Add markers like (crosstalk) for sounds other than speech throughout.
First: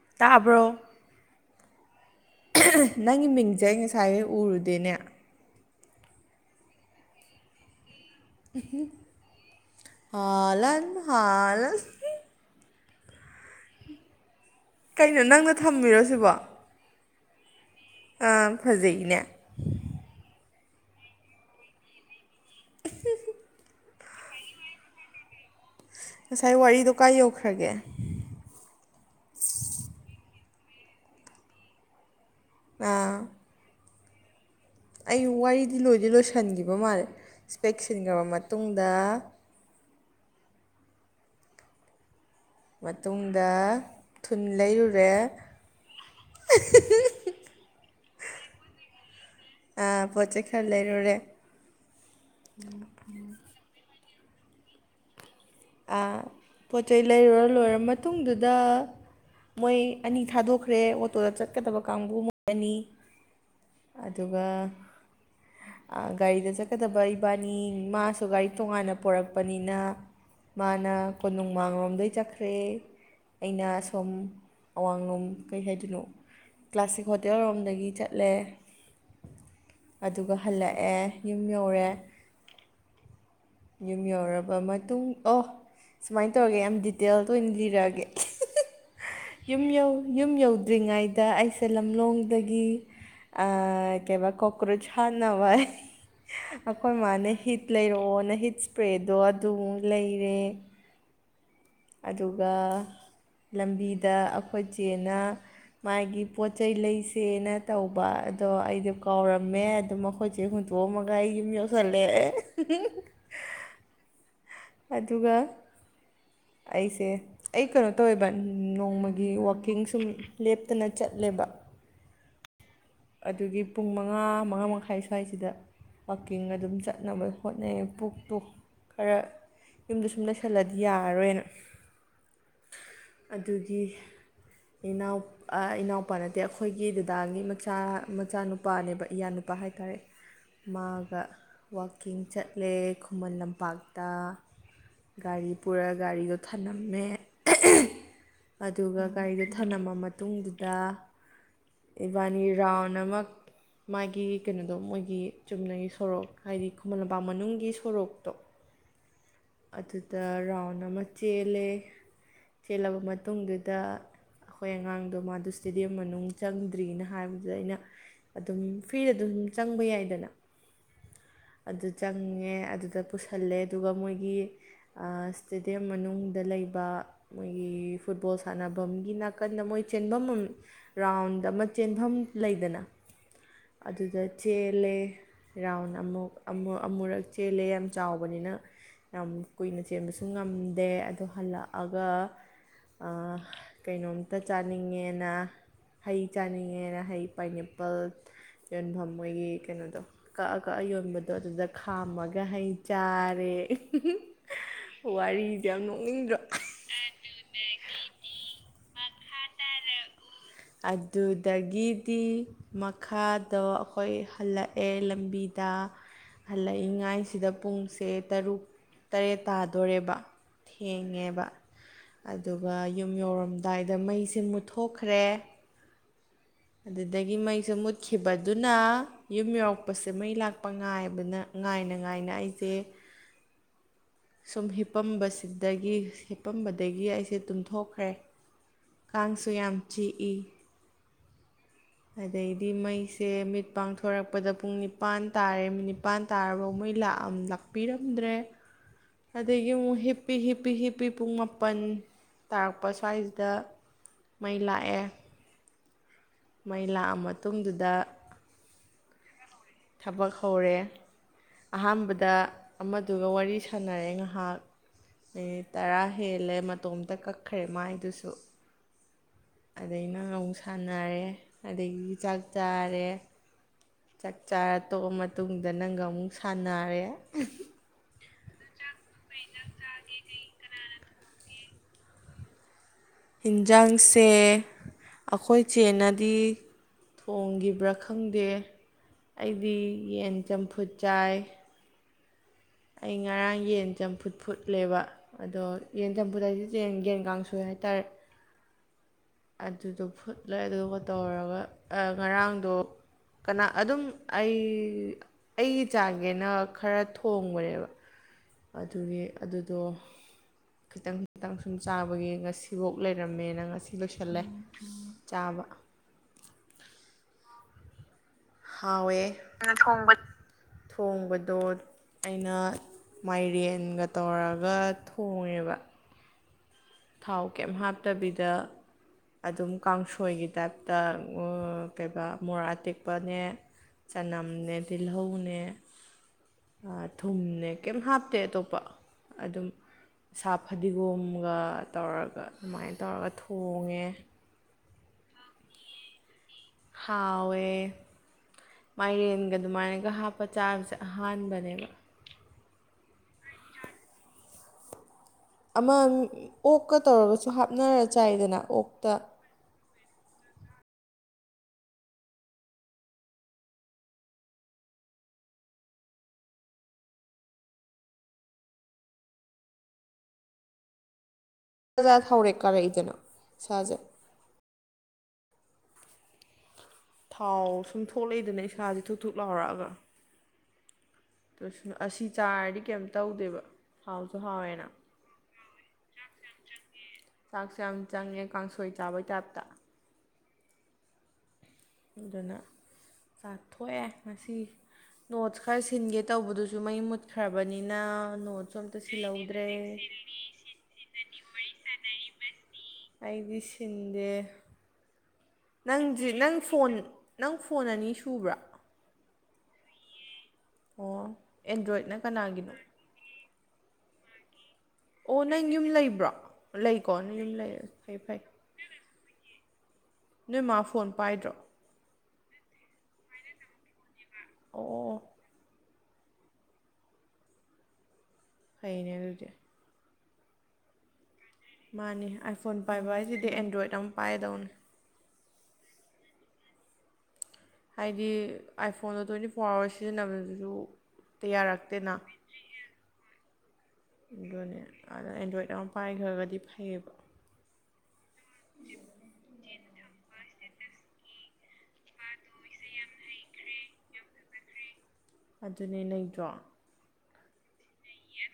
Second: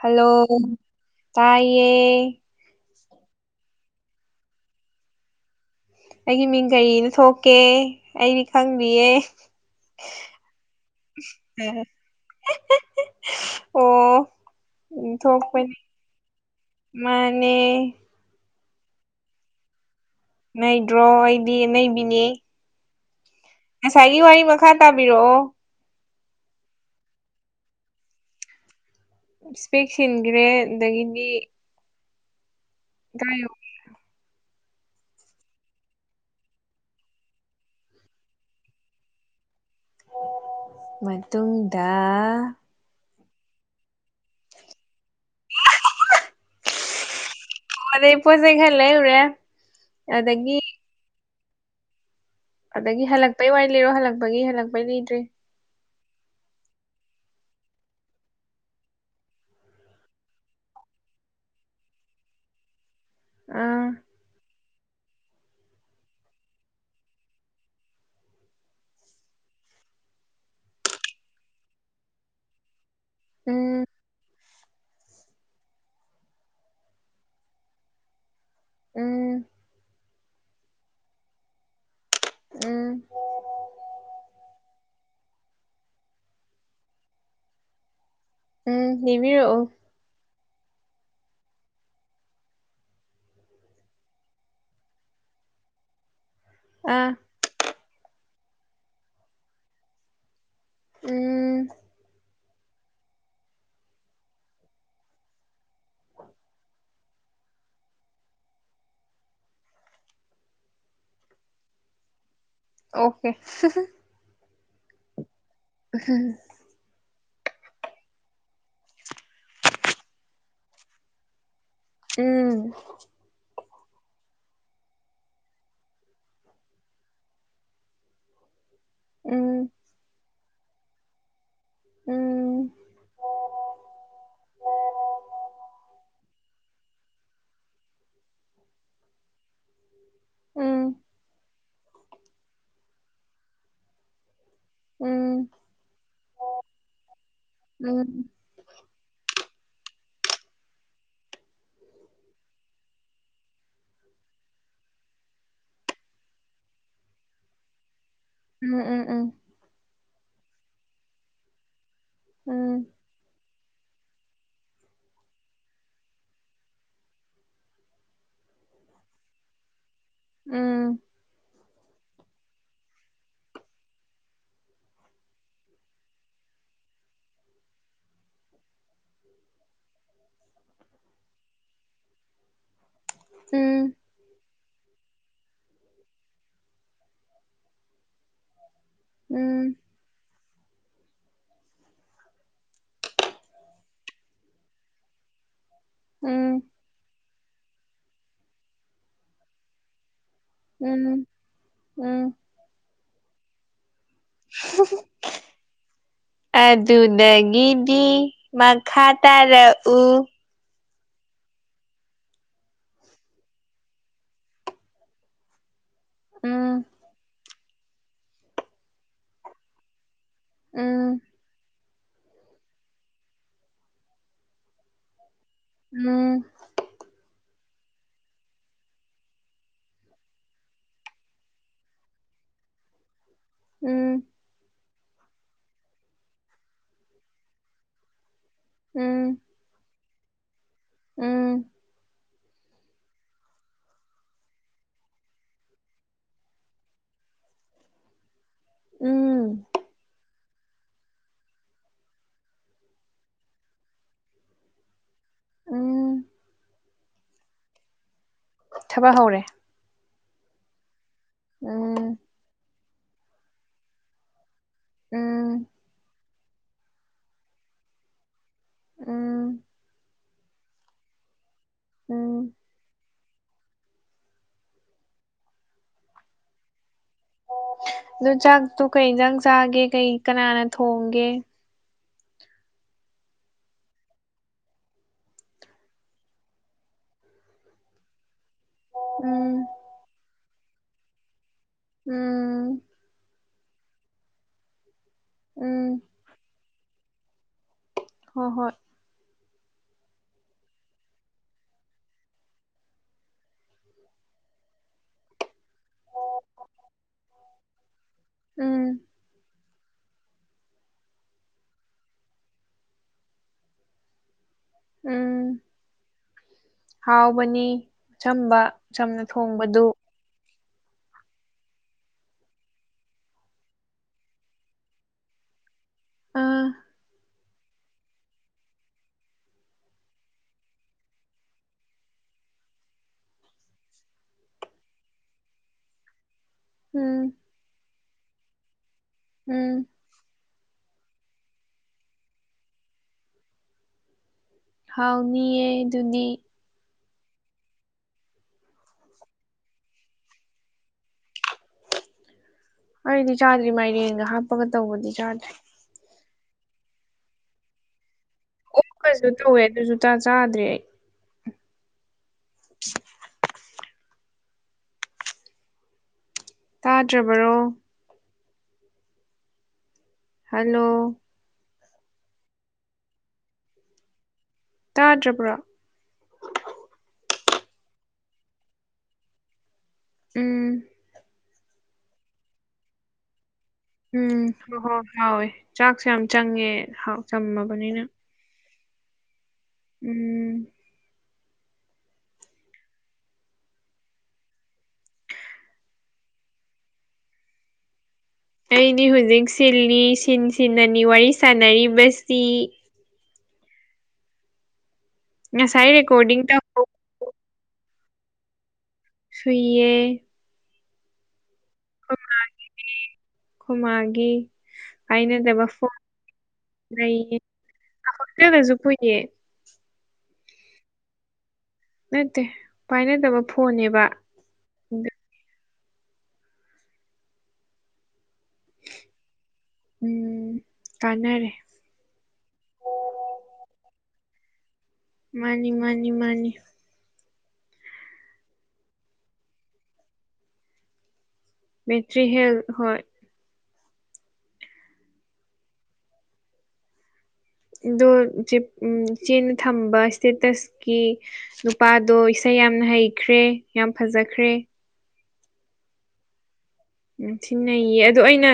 Hello ꯇꯥꯏꯌꯦ ꯅꯪꯒꯤ ꯃꯤꯡꯁꯦ ꯑꯩ ꯉꯁꯥꯏ ꯎꯔꯨꯗꯦꯅꯦ ꯑꯩꯒꯤ ꯃꯤꯡ ꯀꯔꯤꯅ ꯊꯣꯛꯀꯦ ꯑꯩꯗꯤ ꯈꯪꯕꯤꯌꯦ ꯍꯥꯂꯟ ꯍꯥꯂꯟ ꯑꯣ ꯎꯝ ꯀꯩꯅꯣ ꯅꯪꯅ ꯊꯣꯛꯄꯅꯤ ꯊꯝꯃꯤꯔꯣ ꯃꯥꯅꯤ ꯑ ꯐꯖꯩꯅꯦ ꯅꯩꯗ꯭ꯔꯣ ꯑꯩꯗꯤ ꯑꯅꯩꯕꯤꯅꯤ (unintelligible) ꯉꯁꯥꯏꯒꯤ ꯋꯥꯔꯤ ꯃꯈꯥ ꯇꯥꯕꯤꯔꯛꯑꯣ ꯉꯁꯥꯏ ꯋꯥꯔꯤꯗꯣ ꯀꯥꯏ ꯌꯧꯈ꯭ꯔꯒꯦ ꯏꯁꯄꯦꯛ ꯁꯤꯟꯈ꯭ꯔꯦ ꯑꯗꯒꯤꯅꯤ ꯑꯥ (inaudible) ꯑꯩ ꯋꯥꯔꯤꯗꯤ ꯂꯣꯏꯗꯤ ꯂꯣꯏꯁꯤꯟꯈꯤꯕ ꯃꯥꯜꯂꯦ ꯏꯁꯄꯦꯛꯁꯤꯟꯈ꯭ꯔꯕ ꯃꯇꯨꯡꯗ ꯃꯇꯨꯡꯗ ꯃꯇꯨꯡꯗ ꯊꯨꯟ ꯂꯩꯔꯨꯔꯦ ꯄꯣꯠ ꯆꯩ ꯈꯔ ꯂꯩꯔꯨꯔꯦ ꯑ ꯄꯣꯠ ꯆꯩ ꯑꯗꯒꯤ ꯈꯔ ꯂꯩꯔꯨꯔꯦ ꯑꯗꯒꯤ ꯍꯜꯂꯛꯄꯩ ꯋꯥꯔꯤ ꯂꯤꯔꯣ ꯍꯜꯂꯛꯄꯒꯤ ꯍꯜꯂꯛꯄꯩ ꯂꯤꯗ꯭ꯔꯤ ꯑꯥ ꯄꯣꯠ ꯆꯩ ꯂꯩꯔꯨꯔ ꯂꯣꯏꯔ ꯃꯇꯨꯡꯗꯨꯗꯥ ꯃꯣꯏ ꯑꯅꯤ ꯊꯥꯗꯣꯛꯈ꯭ꯔꯦ ꯑꯣꯇꯣꯗ ꯆꯠꯀꯗꯕ ꯀꯥꯡꯕꯨ ꯃꯣꯏ ꯑꯅꯤ ꯑꯥ ꯑꯗꯨꯒ ꯑ ꯒꯥꯔꯤꯗ ꯆꯠꯀꯗꯕ ꯏꯕꯥꯏꯅꯤ ꯃꯥꯁꯨ ꯒꯥꯔꯤ ꯇꯣꯡꯉꯥꯟꯅ ꯄꯣꯔꯛꯄꯅꯤꯅ ꯃꯥꯅ ꯀꯣꯅꯨꯡꯃꯥꯡꯔꯣꯝꯗꯩ ꯆꯠꯈ꯭ꯔꯦ ꯑꯩꯅ ꯎꯝ ꯁꯨꯝ ꯑꯋꯥꯡꯂꯣꯝ ꯀꯩ ꯍꯥꯏꯗꯣꯏꯅꯣ ꯀ꯭ꯂꯥꯁꯤꯛ ꯍꯣꯇꯦꯜ ꯔꯣꯝꯗꯒꯤ ꯆꯠꯂꯦ ꯎꯝ ꯑꯗꯨꯒ ꯍꯜꯂꯛꯑꯦ ꯌꯨꯝ ꯌꯧꯔꯦ ꯎꯝ ꯎꯝ ꯌꯨꯝ ꯌꯧꯔꯕ ꯃꯇꯨꯡ ꯑꯣ ꯁꯨꯃꯥꯏꯅ ꯇꯧꯔꯒꯦ ꯌꯥꯝ ꯗꯤꯇꯦꯜꯗ ꯑꯣꯏꯅ ꯂꯤꯔꯛꯑꯒꯦ ꯎꯝ ꯂꯤꯕꯤꯔꯛꯑꯣ ꯌꯨꯝ ꯌꯧ ꯌꯨꯝ ꯌꯧꯗ꯭ꯔꯤꯉꯩꯗ ꯑꯩꯁꯦ ꯂꯝꯂꯣꯡꯗꯒꯤ ꯀꯦꯕꯥ ꯀꯣꯀ꯭ꯔꯣꯆ ꯍꯥꯟ ꯅꯋꯥ ꯑꯩꯈꯣꯏ ꯑꯥ ꯃꯥꯅ ꯍꯤꯠ ꯂꯩꯔꯛꯑꯣꯅ ꯍꯤꯠ ꯏꯁꯄ꯭ꯔꯦꯗꯣ ꯑꯗꯨ ꯂꯩꯔꯦ ꯎꯝ ꯑꯗꯨꯒ ꯂꯝꯕꯤꯗ ꯑꯩꯈꯣꯏ ꯆꯦꯅ ꯃꯥꯒꯤ ꯄꯣꯠꯆꯩ ꯂꯩꯁꯦꯅ ꯇꯧꯕ ꯑꯗꯣ ꯑꯩꯗꯣ ꯀꯥꯎꯔꯝꯃꯦ ꯑꯗꯨ ꯃꯈꯣꯏ ꯆꯦ ꯍꯨꯟꯇꯣꯛꯑꯝꯃꯒ ꯑꯩ ꯌꯨꯝ ꯌꯧꯁꯤꯜꯂꯦ ꯑꯣꯛꯈꯦ ꯑꯗꯨꯒ ꯎꯝ (unintelligible) ꯑꯩꯁꯦ ꯑꯩ ꯀꯩꯅꯣ ꯇꯧꯋꯦꯕ ꯅꯣꯡꯃꯒꯤ ꯋꯥꯛꯀꯤꯡ ꯁꯨꯝ ꯂꯦꯞꯇꯅ ꯆꯠꯂꯦꯕ ꯎꯝ ꯑꯗꯨꯒꯤ ꯄꯨꯡ ꯃꯉꯥ ꯃꯉꯥ ꯃꯈꯥꯏ ꯁ꯭ꯋꯥꯏꯁꯤꯗ ꯋꯥꯛꯀꯤꯡꯒ ꯑꯗꯨꯝ ꯆꯠꯅꯕ ꯍꯣꯠꯅꯩ ꯄꯨꯛꯇꯨ ꯈꯔ ꯌꯨꯝꯗ ꯁꯨꯝ ꯂꯩꯁꯜꯂꯗꯤ ꯌꯥꯔꯔꯣꯏꯅ ꯑꯗꯨꯗꯤ ꯏꯅꯥꯎ ꯑ ꯏꯅꯥꯎꯄꯥ ꯅꯠ ꯑꯗꯩ ꯑꯩꯈꯣꯏꯒꯤ ꯗꯗꯥꯒꯤ ꯃꯆꯥ ꯃꯆꯥꯅꯨꯄꯥꯅꯦꯕ ꯏꯌꯥꯟꯅꯨꯄꯥ ꯍꯥꯏꯇꯥꯔꯦ ꯃꯥꯒ ꯋꯥꯛꯀꯤꯡ ꯆꯠꯂꯦ ꯈꯨꯃꯟ ꯂꯝꯄꯥꯛꯇꯥ ꯒꯥꯔꯤ ꯄꯨꯔ ꯒꯥꯔꯤꯗꯣ ꯊꯅꯝꯃꯦ ꯑꯗꯨꯒ ꯒꯥꯔꯤꯗꯨ ꯊꯝꯅꯝꯃ ꯃꯇꯨꯡꯗꯨꯗꯥ ꯏꯕꯥꯅꯤ ꯔꯥ꯭ꯎꯟ ꯑꯃꯛ ꯃꯥꯒꯤ ꯀꯩꯅꯣꯗꯣ ꯃꯣꯏꯒꯤ ꯆꯨꯝꯅꯒꯤ ꯁꯣꯔꯣꯛ ꯍꯥꯏꯗꯤ ꯈꯨꯃꯟ ꯂꯝꯄꯥꯛ ꯃꯅꯨꯡꯒꯤ ꯁꯣꯔꯣꯛꯇꯣ ꯎꯝ ꯎꯝ ꯎꯝ ꯑꯗꯨꯗ ꯔꯥ꯭ꯎꯟ ꯑꯃ ꯆꯦꯜꯂꯦ ꯆꯦꯜꯂꯕ ꯃꯇꯨꯡꯗꯨꯗ ꯑꯩꯈꯣꯏ ꯑꯉꯥꯡꯗꯣ ꯃꯥꯗꯣ ꯏꯁꯇꯦꯗꯤꯌꯝ ꯃꯅꯨꯡ ꯆꯪꯗ꯭ꯔꯤꯅ ꯍꯥꯏꯕꯗꯨꯗ ꯑꯩꯅ ꯑꯗꯨꯝ ꯐꯤꯗ ꯑꯗꯨꯝ ꯆꯪꯕ ꯌꯥꯏꯗꯅ ꯎꯝ ꯑꯗꯨ ꯆꯪꯉꯦ ꯑꯗꯨꯗ ꯄꯨꯁꯜꯂꯦ ꯑꯗꯨꯒ ꯃꯣꯏꯒꯤ ꯒꯤ ꯑꯥ ꯏꯁꯇꯦꯗꯤꯌꯝ ꯃꯅꯨꯡꯗ ꯂꯩꯕ ꯃꯣꯏꯒꯤ ꯐꯨꯠꯕꯣꯜ ꯁꯥꯟꯅꯕꯝꯒꯤ ꯅꯥꯀꯟꯗ ꯃꯣꯏ ꯆꯦꯟꯕꯝ ꯔꯥ꯭ꯎꯟꯗ ꯑꯃ ꯆꯦꯟꯕꯝ ꯂꯩꯗꯅ ꯑꯗꯨꯗ ꯆꯦꯜꯂꯦ ꯔꯥ꯭ꯎꯟ ꯑꯃꯨꯛ ꯑꯃꯨ ꯑꯃꯨꯔꯛ ꯆꯦꯜꯂꯦ ꯌꯥꯝ ꯆꯥꯎꯕꯅꯤꯅ ꯌꯥꯝ ꯎꯝ ꯀꯨꯏꯅ ꯆꯦꯟꯕꯁꯨ ꯉꯝꯗꯦ ꯑꯗꯨ ꯍꯜꯂꯛꯑꯒ ꯑꯥ ꯀꯩꯅꯣꯝꯇ ꯆꯥꯅꯤꯡꯉꯦꯅꯥ ꯍꯩ ꯎꯝ ꯆꯥꯅꯤꯡꯉꯦꯅ ꯍꯩ ꯄꯥꯏꯅꯦꯄꯜ ꯌꯣꯟꯕꯝ ꯃꯣꯏꯒꯤ ꯀꯩꯅꯣꯗꯣ ꯀꯛꯑ ꯀꯛꯑ ꯌꯣꯟꯕꯗꯣ ꯑꯗꯨꯗ ꯎꯝ ꯈꯥꯝꯃꯒ ꯍꯩ ꯆꯥꯔꯦ ꯋꯥꯔꯤꯖꯦ ꯌꯥꯝ ꯅꯣꯛꯅꯤꯡꯗ꯭ꯔꯣ ꯑꯗꯨꯗꯒꯤꯗꯤ ꯃꯈꯥ ꯇꯥꯔꯛꯎ ꯑꯗꯨꯗꯒꯤꯗꯤ ꯃꯈꯥꯗꯣ ꯑꯩꯈꯣꯏ ꯍꯜꯂꯛꯑꯦ ꯂꯝꯕꯤꯗ ꯎꯝ ꯍꯜꯂꯛꯏꯉꯥꯏꯁꯤꯗ ꯄꯨꯡꯁꯦ ꯇꯔꯨꯛ ꯇꯔꯦꯠ ꯇꯥꯗꯣꯔꯦꯕ ꯎꯝ ꯊꯦꯡꯉꯦꯕ ꯑꯗꯨꯒ ꯌꯨꯝ ꯌꯧꯔꯝꯗꯥꯏꯗ ꯃꯩꯁꯦ ꯃꯨꯠꯊꯣꯛꯈ꯭ꯔꯦ ꯎꯝ ꯑꯗꯨꯗꯒꯤ ꯃꯩꯁꯦ ꯃꯨꯠꯈꯤꯕꯗꯨꯅ ꯌꯨꯝ ꯌꯧꯔꯛꯄꯁꯦ ꯃꯩ ꯂꯥꯛꯄ ꯉꯥꯏꯕꯅ ꯉꯥꯏꯅ ꯉꯥꯏꯅ ꯑꯩꯁꯦ ꯎꯝ ꯁꯨꯝ ꯍꯤꯞꯄꯝꯕꯁꯤꯗꯒꯤ ꯍꯤꯞꯄꯝꯕꯗꯒꯤ ꯑꯩꯁꯦ ꯇꯨꯝꯊꯣꯛꯈ꯭ꯔꯦ ꯎꯝ ꯀꯥꯡꯁꯨ ꯌꯥꯝ ꯆꯤꯛꯏ ꯎꯝ ꯑꯗꯩꯗꯤ ꯃꯩꯁꯦ ꯃꯤꯠ ꯄꯥꯡꯊꯣꯔꯛꯄꯗ ꯄꯨꯡ ꯅꯤꯄꯥꯟ ꯇꯥꯔꯦ ꯅꯤꯄꯥꯟ ꯇꯥꯔꯕꯥꯎ ꯃꯩ ꯂꯥꯛꯑꯝ ꯂꯥꯛ ꯄꯤꯔꯝꯗ꯭ꯔꯦ ꯎꯝ ꯑꯗꯒꯤ ꯑꯃꯨꯛ ꯍꯤꯞ ꯄꯤ ꯍꯤꯄꯤ ꯍꯤꯄꯤ ꯄꯨꯡ ꯃꯥꯄꯟ ꯇꯥꯔꯛꯄ ꯑꯁ꯭ꯋꯥꯏꯖꯤꯗ ꯃꯩ ꯂꯥꯛꯑꯦ ꯎꯝ ꯃꯩ ꯂꯥꯛꯑ ꯃꯇꯨꯡꯗꯨꯗ ꯊꯕꯛ ꯍꯧꯔꯦ ꯊꯕꯛ ꯍꯧꯔꯦ ꯎꯝ ꯑꯍꯥꯟꯕꯗ ꯑꯃꯗꯨꯒ ꯋꯥꯔꯤ ꯁꯥꯟꯅꯔꯦ ꯉꯥꯍꯥꯛ ꯎꯝ ꯃꯤꯅꯤꯠ ꯇꯔꯥ ꯍꯦꯜꯂꯦ ꯃꯇꯣꯝꯇ ꯀꯛꯈ꯭ꯔꯦ ꯃꯥꯏꯗꯨꯁꯨ ꯎꯝ ꯑꯗꯩ ꯅꯪꯉꯃꯨꯛ ꯁꯥꯟꯅꯔꯦ ꯑꯗꯒꯤ ꯎꯝ ꯆꯥꯛ ꯆꯥꯔꯦ ꯆꯥꯛ ꯆꯥꯔ ꯇꯣꯛꯑ ꯃꯇꯨꯡꯗ ꯅꯪꯒ ꯑꯃꯨꯛ ꯁꯥꯟꯅꯔꯦ ꯑꯗꯨ ꯆꯥꯛꯇꯨ ꯀꯩꯖꯥꯡ ꯆꯥꯒꯦ ꯀꯩ ꯀꯅꯥꯅ ꯊꯣꯡꯒꯦ ꯏꯟꯖꯥꯡꯁꯦ ꯑꯩꯈꯣꯏ ꯆꯦꯅꯗꯤ ꯊꯣꯡꯒꯤꯕ꯭ꯔꯥ ꯈꯪꯗꯦ ꯎꯝ ꯑꯩꯗꯤ ꯌꯦꯟ ꯆꯝꯐꯨꯠ ꯆꯥꯏ ꯎꯝ ꯑꯩ ꯉꯔꯥꯡ ꯌꯦꯟ ꯆꯝꯐꯨꯠ ꯐꯨꯠꯂꯦꯕ ꯑꯗꯣ ꯎꯝ ꯌꯦꯟ ꯆꯝꯐꯨꯠ ꯍꯥꯏꯗꯤ ꯌꯦꯟ ꯌꯦꯟ ꯀꯥꯡ ꯁꯣꯏ ꯍꯥꯏꯇꯥꯔꯦ ꯍꫭ ꯍꫭꯏ ꯑꯗꯨꯗꯣ ꯐꯨꯠꯂꯦ ꯑꯗꯨꯒ ꯇꯧꯔꯒ ꯉꯔꯥꯡꯗꯣ ꯀꯅꯥ ꯑꯗꯨꯝ ꯑꯩ ꯑꯩꯒꯤ ꯆꯥꯡꯒꯦꯅ ꯈꯔ ꯊꯣꯡꯕꯅꯦꯕ ꯎꯝ ꯑꯗꯨꯒꯤ ꯑꯗꯨ ꯑꯗꯣ ꯈꯤꯇꯪ ꯈꯤꯇꯪ ꯁꯨꯝ ꯆꯥꯕꯒꯤ ꯉꯁꯤꯕꯨ ꯂꯩꯔꯝꯃꯦꯅ ꯉꯁꯤ ꯂꯣꯏꯁꯜꯂꯦ ꯎꯝ ꯆꯥꯕ ꯍꯥꯎꯕꯅꯤ ꯑꯆꯝꯕ ꯍꯥꯎꯋꯦ ꯆꯝꯅ ꯊꯣꯡꯕꯗꯨ ꯊꯣꯡꯕꯗꯣ ꯑꯩꯅ ꯃꯥꯏꯔꯦꯟꯒ ꯇꯧꯔꯒ ꯊꯣꯡꯉꯦꯕ ꯑꯥ ꯊꯥꯎ ꯀꯩꯝ ꯍꯥꯞꯇꯕꯤꯗ ꯑꯗꯨꯝ ꯀꯥꯡꯁꯣꯏꯒꯤ ꯇꯥꯏꯞꯇ ꯀꯩꯕ ꯃꯣꯔꯥ ꯑꯇꯦꯛꯄꯅꯦ ꯆꯅꯝꯅꯦ ꯇꯤꯜꯍꯧꯅꯦ ꯎꯝ ꯊꯨꯝꯅꯦ ꯀꯩꯝ ꯍꯥꯞꯇꯦ ꯑꯇꯣꯞꯄ ꯑꯗꯨꯝ ꯎꯝ ꯁꯥ ꯐꯗꯤꯒꯣꯝꯒ ꯇꯧꯔꯒ ꯑꯗꯨꯃꯥꯏꯅ ꯇꯧꯔꯒ ꯊꯣꯡꯉꯦ ꯍꯥꯎꯅꯤꯌꯦ ꯑꯗꯨꯗꯤ ꯍꯥꯎꯋꯦ ꯃꯥꯏꯔꯦꯟꯒ ꯑꯗꯨꯃꯥꯏꯅꯒ ꯍꯥꯞꯄ ꯆꯥꯕꯁꯦ ꯑꯍꯥꯟꯕꯅꯦꯕ ꯑꯩꯗꯤ ꯆꯥꯗ꯭ꯔꯤ ꯃꯥꯏꯔꯦꯟꯒ ꯍꯥꯞꯄꯒ ꯇꯧꯕꯗꯤ ꯆꯥꯗ꯭ꯔꯤ ꯑꯃ ꯑꯣꯛꯀ ꯇꯧꯔꯒꯁꯨ ꯍꯥꯞꯅꯔ ꯆꯥꯏꯗꯅ ꯑꯣꯛꯇ ꯑꯣꯛꯀꯁꯨ ꯇꯧꯋꯦ ꯑꯗꯨꯁꯨꯡꯆꯥ ꯆꯥꯗ꯭ꯔꯤ ꯑꯩ ꯇꯥꯗ꯭ꯔꯕꯔꯣ ꯍꯜꯂꯣ ꯁꯖꯠ ꯍꯧꯔꯦ ꯀꯔꯤꯗꯅꯣ ꯏꯁꯥꯖꯦ ꯇꯥꯗ꯭ꯔꯕ꯭ꯔꯣ ꯊꯥꯎ ꯁꯨꯝ ꯊꯣꯛꯂꯛꯏꯗꯅ ꯏꯁꯥꯥꯁꯦ ꯊꯨꯛ ꯊꯨꯛ ꯂꯥꯎꯔꯛꯑꯒ ꯎꯝ (unintelligible) ꯑꯁꯤ ꯆꯥꯔꯗꯤ ꯀꯩꯝ ꯇꯧꯗꯦꯕ ꯍꯥꯎꯁꯨ ꯎꯝ ꯍꯣꯏ ꯍꯥꯎꯋꯦꯅ ꯍꯣꯏ ꯍꯥꯎꯋꯦ ꯆꯥꯛꯁꯨꯦ ꯌꯥꯝ ꯆꯪꯉꯦ ꯍꯥꯎ ꯆꯝꯃꯕꯅꯤꯅ ꯈꯥꯃꯦꯟ ꯀꯥꯡ ꯁꯣꯏ ꯊꯣꯏ ꯆꯥꯕꯩ ꯇꯥꯏꯞꯇ ꯎꯝ ꯑꯗꯨꯅ ꯆꯥꯊꯣꯛꯑꯦ ꯉꯁꯤ ꯅꯣꯠꯁ ꯈꯔ ꯁꯤꯟꯒꯦ ꯇꯧꯕꯗꯨꯁꯨ ꯃꯩ ꯃꯨꯠꯈ꯭ꯔꯕꯅꯤꯅ ꯅꯣꯠꯁꯨ ꯑꯝꯇ ꯑꯩꯗꯤ ꯍꯧꯖꯤꯛ ꯁꯤꯜꯍꯧꯗ꯭ꯔꯦ ꯁꯤꯜꯂꯤ ꯁꯤꯟ ꯁꯤꯟꯅꯅꯤ ꯋꯥꯔꯤ ꯁꯥꯟꯅꯔꯤꯕꯁꯤ ꯑꯩꯗꯤ ꯁꯤꯟꯗꯦ ꯉꯁꯥꯏ ꯅꯪꯗꯤ ꯔꯦꯀꯣꯔꯗꯤꯡ ꯅꯪ ꯇꯧꯍꯧ ꯐꯣꯟ ꯅꯪ ꯐꯣꯟ ꯑꯅꯤ ꯁꯨꯕ꯭ꯔꯥ ꯁꯨꯏꯌꯦ ꯑꯣ ꯑꯦꯟꯗ꯭ꯔꯣꯏꯗꯅ ꯀꯅꯥꯒꯤꯅꯣ ꯈꯣꯏ ꯃꯥꯒꯤ ꯑꯣ ꯅꯪ (unintelligible) ꯌꯨꯝ ꯐꯣꯟ ꯂꯩꯕ꯭ꯔꯣ ꯂꯩꯀꯣ ꯅꯪ ꯂꯩꯌꯦ ꯌꯨꯝ ꯂꯩ ꯐꯩ ꯐꯩ ꯍꯣꯁꯇꯦꯜꯗꯁꯨ ꯄꯨꯏꯌꯦ ꯅꯣꯏ ꯃꯥ ꯐꯣꯟ ꯄꯥꯏꯗ꯭ꯔꯣ ꯅꯠꯇꯦ ꯄꯥꯏꯅꯗꯕ ꯐꯣꯟꯅꯦꯕ (unintelligible) ꯑꯗ ꯑꯣ ꯐꯩꯅꯦ ꯑꯗꯨꯗꯤ ꯎꯝ ꯀꯥꯟꯅꯔꯦ ꯃꯥꯅꯤ ꯑꯥꯏꯐꯣꯟ ꯄꯥꯏꯕ ꯍꯥꯏꯁꯤꯗꯤ ꯑꯦꯟꯗ꯭ꯔꯣꯏꯗ ꯑꯃ ꯄꯥꯏꯒꯗꯧꯅꯤ ꯃꯥꯅꯤ ꯃꯥꯅꯤ ꯃꯥꯅꯤ ꯍꯥꯏꯗꯤ ꯑꯥꯏꯐꯣꯟꯗꯣ ꯇ꯭ꯋꯦꯟꯇꯤ ꯐꯣꯔ ꯑꯥꯋꯥꯔꯁ ꯁꯤꯖꯤꯟꯅꯕꯗꯁꯨ ꯍꯦꯛꯇ ꯌꯥꯔꯛꯇꯦꯅ ꯕꯦꯇ꯭ꯔꯤ ꯍꯦꯜ ꯍꯣꯏ ꯑꯗꯨꯅꯦ ꯑꯗ ꯑꯦꯟꯗ꯭ꯔꯣꯏꯗ ꯑꯃ ꯄꯥꯏꯈ꯭ꯔꯒꯗꯤ ꯐꯩꯌꯦꯕ ꯑꯗꯣ ꯎ ꯏꯆꯦꯅ ꯊꯝꯕ ꯏꯁꯇꯦꯇꯁꯀꯤ ꯅꯨꯄꯥꯗꯣ ꯏꯁꯩ ꯌꯥꯝꯅ ꯍꯩꯈ꯭ꯔꯦ ꯌꯥꯝ ꯐꯖꯈ꯭ꯔꯦ ꯑꯗꯨꯅꯦ ꯅꯩꯗ꯭ꯔꯣ ꯌꯥꯝ ꯊꯤꯅ ꯅꯩꯌꯦ ꯑꯗꯣ ꯑꯩꯅ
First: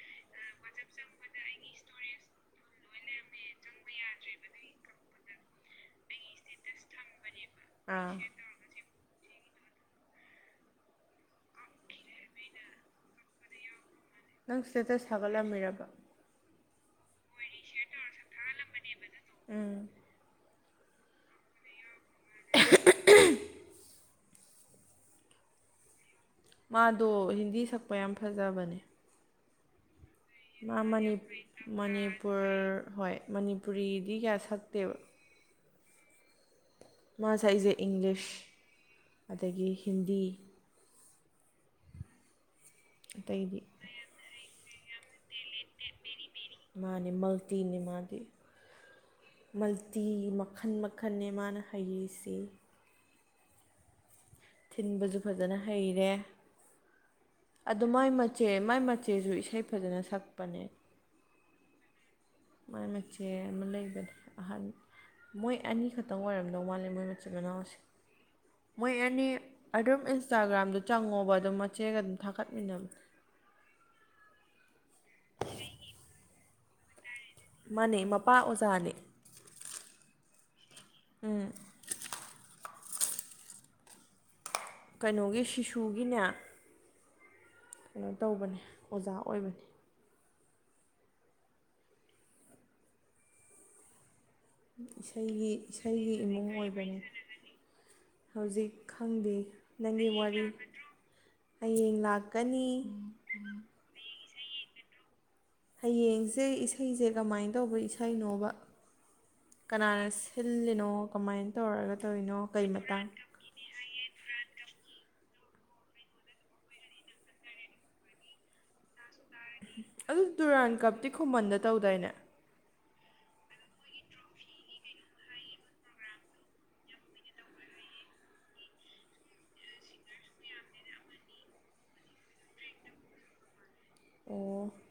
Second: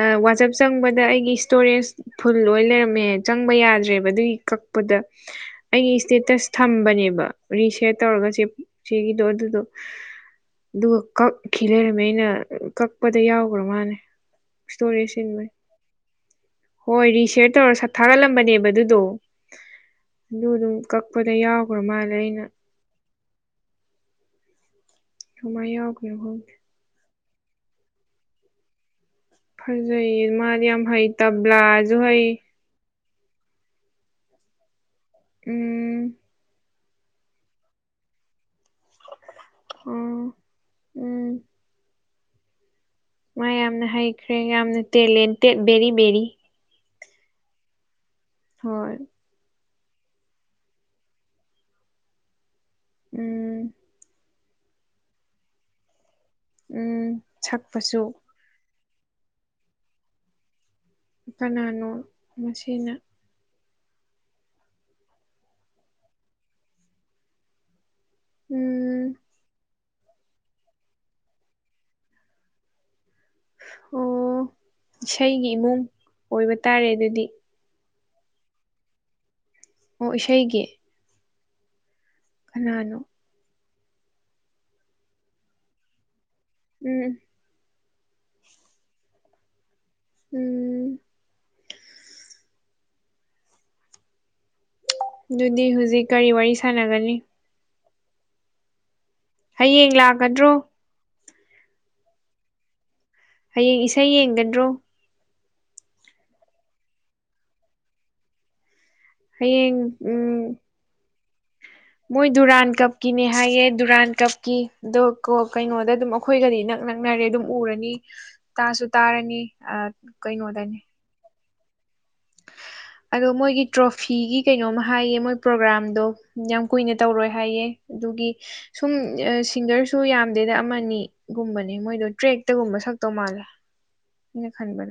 ꯑ ꯋꯥꯆꯞ ꯆꯪꯕꯗ ꯑꯩꯒꯤ ꯏꯁꯇꯣꯔꯦꯖ ꯐꯨꯜ ꯑꯣꯏ ꯂꯩꯔꯝꯃꯦ ꯆꯪꯕ ꯌꯥꯗ꯭ꯔꯦꯕ ꯑꯗꯨꯒꯤ ꯀꯛꯄꯗ ꯑꯩꯒꯤ ꯏꯁꯇꯦꯇꯁ ꯊꯝꯕꯅꯦꯕ ꯔꯤꯁꯦꯠ ꯑꯥ ꯇꯧꯔꯒ ꯆꯦ ꯁꯤꯒꯤꯗꯣ ꯑꯗꯨꯗꯣ ꯑꯗꯨꯒ ꯀꯛꯈꯤ ꯂꯩꯔꯝꯃꯦ ꯑꯩꯅ ꯀꯛꯄꯗ ꯌꯥꯎꯒ꯭ꯔ ꯃꯥꯅꯦ ꯅꯪ ꯁ꯭ꯇꯦꯇꯁ ꯊꯥꯒꯠꯂꯝꯃꯤꯔꯕ ꯍꯣꯏ ꯔꯤꯁꯌꯔ ꯇꯧꯔ ꯁꯠ ꯊꯥꯒꯠꯂꯝꯕꯅꯦꯕ ꯑꯗꯨꯗꯣ ꯎꯝ ꯑꯗꯨ ꯑꯗꯨꯝ ꯀꯛꯄꯗ ꯌꯥꯎꯈ꯭ꯔ ꯃꯥꯜꯂꯦ ꯑꯩꯅ ꯀꯃꯥꯏ ꯌꯥꯔꯈ꯭ꯔꯤꯅꯣ ꯈꯪꯗꯦ ꯃꯥꯗꯣ ꯍꯤꯟꯗꯤ ꯁꯛꯄ ꯌꯥꯝ ꯐꯖꯕꯅꯦ ꯐꯖꯩ ꯃꯥ ꯃꯥ ꯃꯅꯤꯄꯨꯔ ꯍꯣꯏ ꯃꯅꯤꯄꯨꯔꯤꯗꯤ ꯀꯌꯥ ꯁꯛꯇꯦꯕ ꯎꯝ ꯃꯥ ꯁꯛꯏꯁꯦ ꯏꯪꯂꯤꯁ ꯑꯗꯒꯤ ꯍꯤꯟꯗꯤ ꯑꯣ ꯎꯝ- ꯃꯥ ꯑꯇꯩꯗꯤ ꯌꯥꯝꯅ ꯍꯩꯈ꯭ꯔꯦ ꯌꯥꯝꯅ ꯇꯦꯂꯦꯟꯇꯦꯠ ꯕꯦꯔꯤ ꯕꯦꯔꯤ ꯃꯥꯅꯤ ꯃꯜꯇꯤꯅꯤ ꯃꯥꯗꯤ ꯍꯣꯏ ꯃꯜꯇꯤ ꯃꯈꯜ ꯃꯈꯜꯦ ꯃꯥꯅ ꯍꯩꯔꯤꯁꯤ ꯎꯝ ꯊꯤꯟꯕꯁꯨ ꯐꯖꯅ ꯍꯩꯔꯦ ꯎꯝ ꯁꯛꯄꯁꯨ ꯑꯗꯨꯃꯥꯏ ꯃꯆꯦ ꯃꯥꯏ ꯃꯆꯦꯁꯨ ꯏꯁꯩ ꯐꯖꯅ ꯁꯛꯄꯅꯦ ꯀꯅꯥꯅꯣ ꯃꯥꯏ ꯃꯁꯤꯅ ꯃꯆꯦ ꯑꯃ ꯂꯩꯕꯅꯦ ꯑꯍꯟ ꯃꯣꯏ ꯑꯅꯤꯈꯛꯇꯪ ꯑꯣꯏꯔꯝꯗꯧ ꯃꯥꯂꯦ ꯃꯣꯏ ꯃꯆꯤꯟ ꯃꯅꯥꯎꯁꯦ ꯃꯣꯏ ꯎꯝ ꯑꯅꯤ ꯑꯗꯨꯝ ꯏꯟꯁꯇꯥꯒ꯭ꯔꯥꯝꯗ ꯆꯪꯉꯣꯕ ꯑꯗꯨꯝ ꯃꯆꯦꯒ ꯑꯗꯨꯝ ꯊꯥꯒꯠꯃꯤꯟꯅꯕꯅꯤ ꯑꯣ ꯏꯁꯩꯒꯤ ꯏꯃꯨꯡ ꯑꯣꯏꯕ ꯇꯥꯔꯦ ꯑꯗꯨꯗꯤ ꯃꯥꯅꯦ ꯃꯄꯥ ꯑꯣꯖꯥꯅꯦ ꯑꯣ ꯏꯁꯩꯒꯤ ꯎꯝ ꯀꯅꯥꯅꯣ ꯀꯩꯅꯣꯒꯤ ꯁꯤꯁꯨꯒꯤꯅꯦ ꯎꯝ- ꯀꯩꯅꯣ ꯇꯧꯕꯅꯦ ꯑꯣꯖꯥ ꯑꯣꯏꯕꯅꯤ ꯎꯝ ꯏꯁꯩꯒꯤ ꯑꯗꯨꯗꯤ ꯍꯧꯖꯤꯛ ꯏꯁꯩꯒꯤ ꯀꯔꯤ ꯏꯃꯨꯡ ꯋꯥꯔꯤ ꯑꯣꯏꯕꯅꯤ ꯁꯥꯟꯅꯒꯅꯤ ꯍꯧꯖꯤꯛ ꯈꯪꯗꯦ ꯍꯌꯦꯡ ꯅꯪꯒꯤ ꯋꯥꯔꯤ ꯂꯥꯛꯀꯗ꯭ꯔꯣ ꯍꯌꯦꯡ ꯂꯥꯛꯀꯅꯤ ꯍꯌꯦꯡ ꯏꯁꯩ ꯌꯦꯡꯒꯗ꯭ꯔꯣ ꯍꯌꯦꯡꯁꯦ ꯏꯁꯩꯁꯦ ꯀꯃꯥꯏꯅ ꯇꯧꯕ ꯏꯁꯩꯅꯣꯕ ꯍꯌꯦꯡ ꯀꯅꯥꯅ ꯎꯝ ꯁꯤꯜꯂꯤꯅꯣ ꯀꯃꯥꯏꯅ ꯇꯧꯔꯒ ꯃꯣꯏ ꯇꯧꯔꯤꯅꯣ ꯀꯩ ꯗꯨꯔꯥꯟ ꯃꯇꯥꯡ ꯀꯞꯀꯤꯅꯦ ꯍꯥꯏꯌꯦ ꯗꯨꯨꯔꯥꯟ ꯀꯞ ꯀꯤ ꯑꯗꯣꯣ ꯀꯩꯅꯣꯗ ꯑꯗꯨꯝ ꯑꯩꯈꯣꯏꯒꯗꯤ ꯅꯛ ꯅꯛꯅꯔꯦ ꯑꯗꯨꯝ ꯎꯔꯅꯤ ꯇꯥꯁꯨ ꯇꯥꯔꯅꯤ ꯑ ꯑꯗꯨ ꯇꯗꯨꯨꯔꯥꯟ ꯀꯩꯅꯣꯗꯅꯤ ꯀꯞꯇꯤ ꯈꯨꯃꯟꯗ ꯇꯧꯗꯥꯏꯅꯦ ꯑꯗꯣ ꯃꯣꯏꯒꯤ ꯇ꯭ꯔꯣꯐꯤꯒꯤ ꯀꯩꯅꯣꯃ ꯍꯥꯏꯌꯦ ꯃꯣꯏ ꯄ꯭ꯔꯣꯒꯥ꯭ꯔꯥꯝꯗꯣ ꯌꯥꯝ ꯀꯨꯏꯅ ꯇꯧꯔꯣꯏ ꯍꯥꯏꯌꯦ ꯑꯗꯨꯒꯤ ꯁꯨꯝ ꯁꯤꯡꯒꯔꯁꯨ ꯌꯥꯝꯗꯦꯗ ꯑꯃꯅꯤꯒꯨꯝꯕꯅꯦ ꯃꯣꯏꯗꯣ ꯇ꯭ꯔꯦꯛꯇꯒꯨꯝꯕ ꯁꯛꯇꯧ ꯃꯥꯜꯂꯦ (unintelligible) ꯃꯤ ꯈꯅꯤꯕ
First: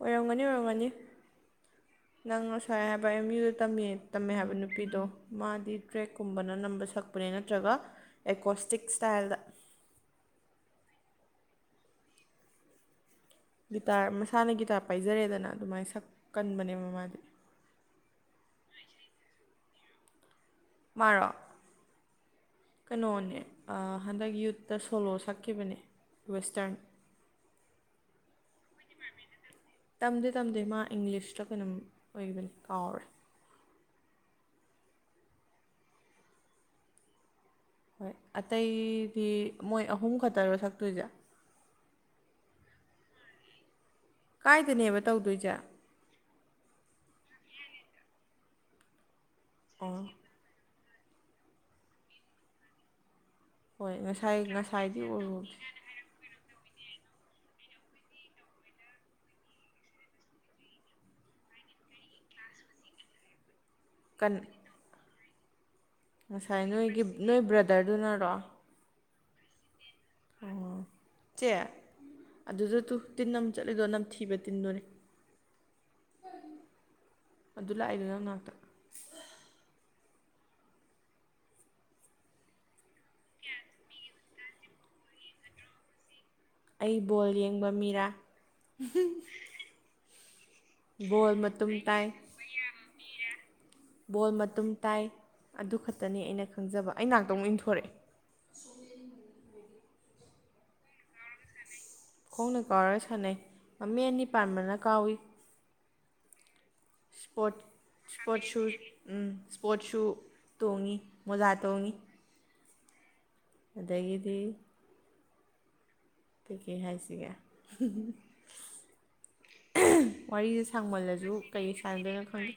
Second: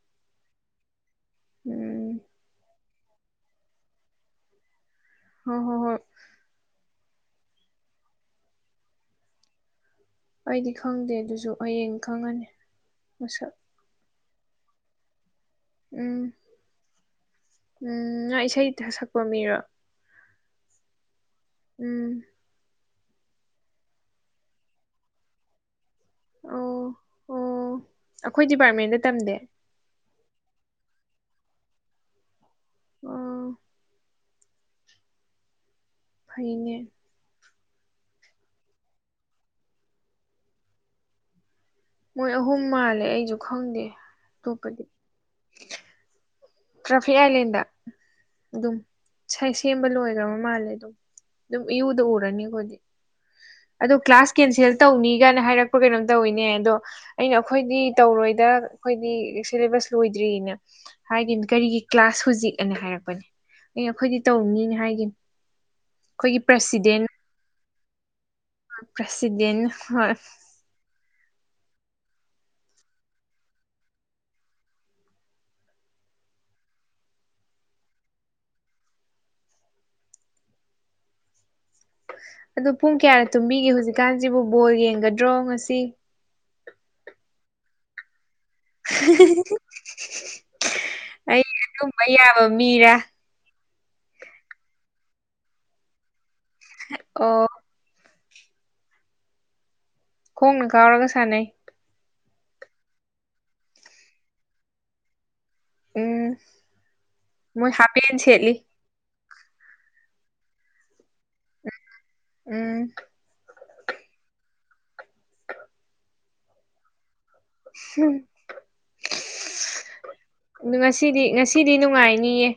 ꯑꯣꯏꯔꯝꯒꯅꯤ ꯑꯣꯏꯔꯝꯒꯅꯤ ꯎꯝ ꯅꯪ ꯉꯁꯥꯏ ꯍꯥꯏꯕ ꯑꯦꯝ ꯌꯨꯗꯝ ꯇꯝꯃꯦ ꯍꯥꯏꯕ ꯅꯨꯄꯤꯗꯣ ꯍꯣꯏ ꯃꯥꯗꯤ ꯍꯣꯏ ꯍꯣꯏ ꯇ꯭ꯔꯦꯛ꯫ ꯀꯨꯝꯕꯅ ꯅꯝꯕ ꯁꯛꯄꯅꯦ ꯅꯠꯇ꯭ꯔꯒ ꯑꯦꯀꯣꯁꯇꯤꯛ ꯁ꯭ꯇꯥꯏꯜꯗ꯫ ꯑꯩꯗꯤ ꯈꯪꯗꯦ ꯑꯗꯨꯁꯨ ꯍꯌꯦꯡ ꯈꯪꯉꯅꯤ ꯃꯁꯛ꯫ ꯒꯤꯇꯥꯔ ꯃꯁꯥꯅ ꯒꯤꯇꯥꯔ ꯄꯥꯏꯖꯔꯦꯗꯅ ꯑꯗꯨꯃꯥꯏꯅ ꯁꯛ ꯎꯝ ꯀꯟꯕꯅꯦꯕ ꯃꯥꯗꯤ꯫ ꯎꯝ ꯉꯥ ꯏꯁꯩ ꯁꯛꯄ ꯃꯤꯔꯣ꯫ ꯃꯥꯔꫭ꯫ ꯎꯝ꯫ ꯀꯩꯅꯣꯅꯦ ꯍꯟꯗꯛ ꯌꯨꯠꯇ ꯁꯣꯂꯣ ꯁꯛꯈꯤꯕꯅꯦ꯫ ꯋꯦꯁꯇꯔꯟ ꯑꯣ ꯑꯣ ꯑꯩꯈꯣꯏ ꯗꯤꯄꯥꯔꯠꯃꯦꯟꯗ ꯇꯝꯗꯦ ꯇꯝꯗꯦ ꯇꯝꯗꯦ ꯃꯥ ꯏꯪꯂꯤꯁꯇ ꯀꯩꯅꯣꯝ ꯑꯣꯏꯕꯅꯤ ꯀꯥꯎꯔꯦ ꯑꯣ ꯐꯩꯅꯦ ꯍꯣꯏ ꯑꯇꯩꯗꯤ ꯃꯣꯏ ꯑꯍꯨꯝ ꯈꯛꯇꯔꯣ ꯁꯛꯇꯣꯏꯁꯦ ꯃꯣꯏ ꯑꯍꯨꯝ ꯃꯥꯜꯂꯦ ꯑꯩꯁꯨ ꯈꯪꯗꯦ ꯑꯇꯣꯞꯄꯗꯤ ꯀꯥꯏꯗꯅꯦꯕ ꯇꯧꯗꯣꯏꯁꯦ ꯇ꯭ꯔꯥꯐꯤꯛ ꯑꯥꯏꯂꯦꯟꯗ ꯑꯗꯨꯝꯥꯏ ꯁꯦꯝꯕ ꯑꯣ ꯂꯣꯏꯈ꯭ꯔꯕ ꯃꯥꯜꯂꯦ ꯑꯗꯨꯝ ꯑꯗꯨꯝ ꯏꯨꯗ ꯎꯔꯅꯤꯈꯣꯗꯤ ꯍꯣꯏ ꯑꯗꯣ ꯀ꯭ꯂꯥꯁ ꯉꯁꯥꯏ ꯀꯦꯟꯁꯦꯜ ꯉꯁꯥꯏꯗꯤ ꯇꯧꯅꯤꯒꯅ ꯑꯣꯏꯔꯨꯕꯅꯦ ꯍꯥꯏꯔꯛꯄ ꯀꯩꯅꯣꯝ ꯇꯧꯋꯤꯅꯦ ꯑꯗꯣ ꯑꯩꯅ ꯑꯈꯣꯏꯗꯤ ꯇꯧꯔꯣꯏꯗ ꯑꯈꯣꯏꯗꯤ ꯁꯤꯂꯦꯕꯁ ꯂꯣꯏꯗ꯭ꯔꯤꯅꯦ꯫ ꯍꯥꯏꯒꯤꯝ ꯀꯔꯤꯒꯤ ꯀ꯭ꯂꯥꯁ ꯍꯧꯖꯤꯛ ꯑꯅ ꯍꯥꯏꯔꯛꯄꯅꯦ ꯑꯩ ꯑꯈꯣꯏꯗꯤ ꯀꯟ ꯇꯧꯅꯤꯅ ꯍꯥꯏꯒꯤꯝ꯫ ꯉꯁꯥꯏ ꯅꯣꯏꯒꯤ ꯅꯣꯏ ꯕ꯭ꯔꯗꯔꯗꯨꯅꯔꯣ꯫ ꯄ꯭ꯔꯁꯤꯗ‌ꯦꯟꯅ ꯍꯣꯏ꯫ ꯑꯣ ꯆ‌ꯦ ꯑꯗꯨꯗ ꯇꯨ ꯇꯤꯟ ꯑꯃ ꯆꯠꯂꯤꯗꯣ ꯅꯝꯊꯤꯕ ꯇꯤꯟꯗꯣꯅꯦ꯫ ꯑꯗꯨ ꯂꯥꯛꯏꯗꯨ ꯅꯪ ꯅꯥꯛꯇ꯫ ꯑꯗꯨ ꯄꯨꯡ ꯀꯌꯥꯅ ꯇꯨꯝꯕꯤꯒꯦ ꯍꯧꯖꯤꯛꯀꯥꯟꯁꯤꯕꯨ ꯕꯣꯜ ꯌꯦꯡꯒꯗ꯭ꯔꯣ ꯉꯁꯤ꯫ ꯑꯩ ꯕꯣꯜ ꯌꯦꯡꯕ ꯃꯤꯔꯥ꯫ ꯫ (unintelligible) ꯕꯣꯜ ꯑꯩ ꯃꯇꯨꯝ ꯑꯗꯨꯝꯕ ꯇꯥꯏ ꯌꯥꯕ ꯃꯤꯔ꯫ ꯕꯣꯜ ꯃꯇꯨꯝ ꯇꯥꯏ ꯑꯗꯨ ꯈꯛꯇꯅꯤ ꯑꯩꯅ ꯈꯪꯖꯕ ꯑꯩ ꯅꯥꯛꯇ ꯑꯣ ꯑꯃꫭꯛ ꯏꯟꯊꯣꯔꯛꯑꯦ꯫ ꯈꯣꯡꯅ ꯀꯥꯎꯔꯒ ꯁꯥꯟꯅꯩ꯫ ꯈꯣꯡꯅ ꯀꯥꯎꯔꯒ ꯁꯥꯟꯅꯩ ꯃꯃꯤ ꯑꯅꯤ ꯄꯥꯟꯕꯅ ꯀꯥꯎꯏ꯫ ꯎꯝ ꯏꯁꯄꯣꯔꯠ ꯃꯣꯏ ꯏꯁꯄꯣꯔꯠ ꯍꯥꯞꯄꯦꯟꯁ‌ꯦꯠꯂꯤ꯫ ꯁꯨ ꯎꯝ ꯏꯁ꯭ꯄꯣꯔꯠꯁꯨ ꯇꯣꯡꯉꯤ ꯃꯣꯖꯥ ꯇꯣꯡꯉꯤ꯫ ꯎꯝ꯫ ꯑꯗꯒꯤꯗꯤ꯫ (inaudible) ꯀꯩ ꯀꯩ ꯍꯥꯏꯁꯤꯒꯦ ꯋꯥꯔꯤꯁꯦ ꯉꯁꯤꯗꯤ ꯁꯥꯡꯃꯜꯂꯁꯨ ꯀꯩ ꯉꯁꯤꯗꯤ ꯁꯥꯟꯅꯗꯣꯏꯅꯣ ꯅꯨꯡꯉꯥꯏꯅꯤꯌꯦ ꯈꯪꯗꯦ꯫